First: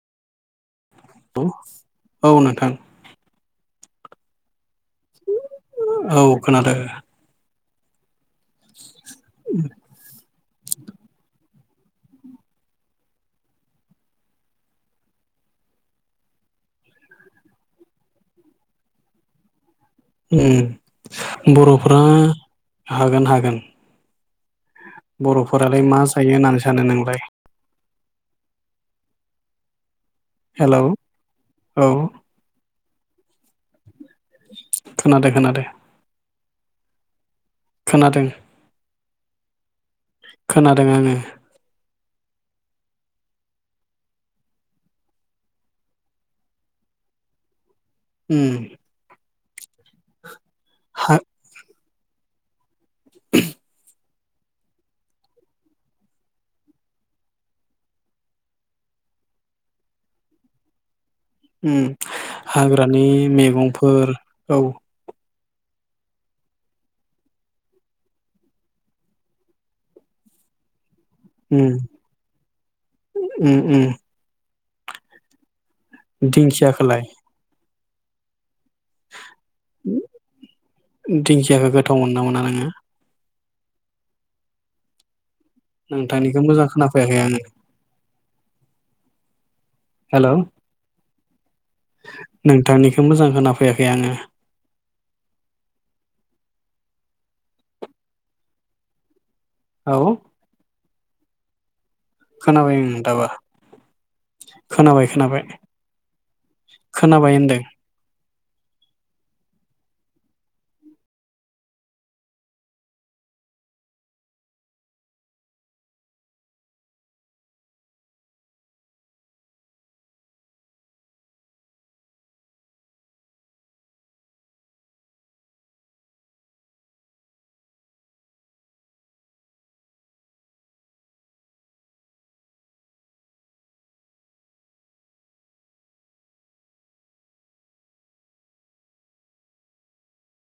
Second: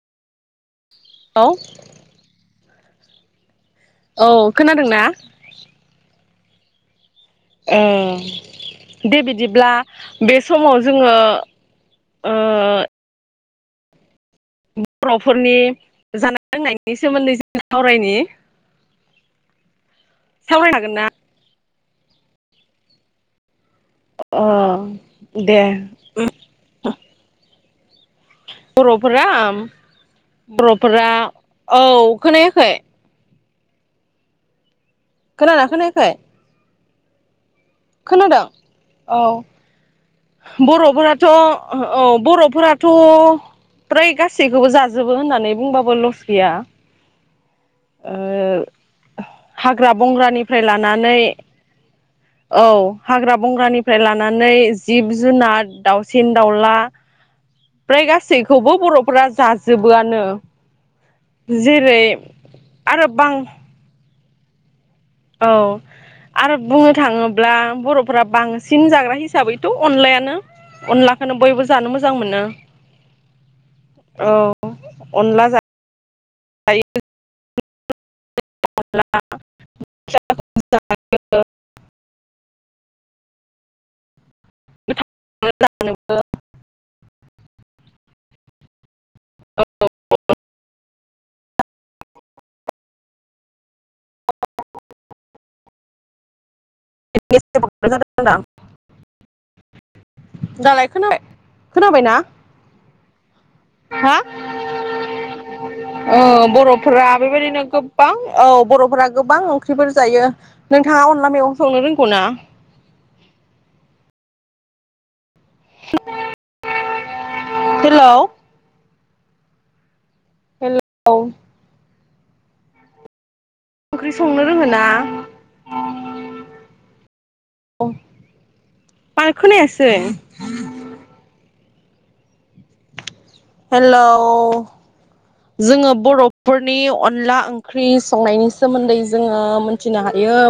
औ औ नोंथां औ खोनादोंना? औ खोनादों। ओ दे बिदिब्ला बे समाव जोङो ओ बर'फोरनि जानाय लोंनायनि सोमोन्दै जों सावरायनि सावरायनो हागोन ना? उम बर'फ फोरा हागोन हागोन ओ बर'फोरालाय मा जायो होननानै सानो नोंलाय? बर'फोरा हेलौ बर'फोरा औ खोनायाखै? [unintelligible] खोनादों खोनादोना खोनायाखोय? खोनादों। औ। खोनादों आङो बर'फोराथ' औ बर'फोराथ' फ्राय गासैखौबो जाजोबो होननानै बुंबाबो लस गैया ओ उम हाग्रा बंग्रानिफ्राय लानानै हा औ। हाग्रा बंग्रानिफ्राय लान नानै जिब जुनार दाउसिन दाउला ओमफ्राय गासैखौबो बर'फोरा जाजोबोआनो उम जेरै हाग्रानि आरो बां मैगंफोर औ। औ आरो बुंनो थाङोब्ला बर'फ्रा बांसिन जाग्रा हिसाबैथ' अनलायानो अनला थानो बैबो उम जानो मोजां मोनो उम औ अ अनला जा दिंखियाखोलाय दिंखियाखौ गोथाव मोनना मोना नोङो? [unintelligible] नोंथांनिखौ मोजां खोनाफैयाखै आङो। हेल'। नोंथांनिखौ मोजां खा फैयाखै आङो। [unintelligible] औ। दालाय खोनाबाय खोनाबाय ना? आबा हा ओ बर'फोरा खोनाबाय होनदों बेबायदिनो गोबां औ बर'फोरा गोबां ट्रिफोर जायो नोंथाङा अनला मेव संनो रोंगौ ना? हेल'। औ ओंख्रि संनो रोङो ना? अ बारा खोनायासै। हेलौ जोङो बर'फोरनि अनला ओंख्रि संनायनि सोमोन्दै जोङो मोनथिनो हायो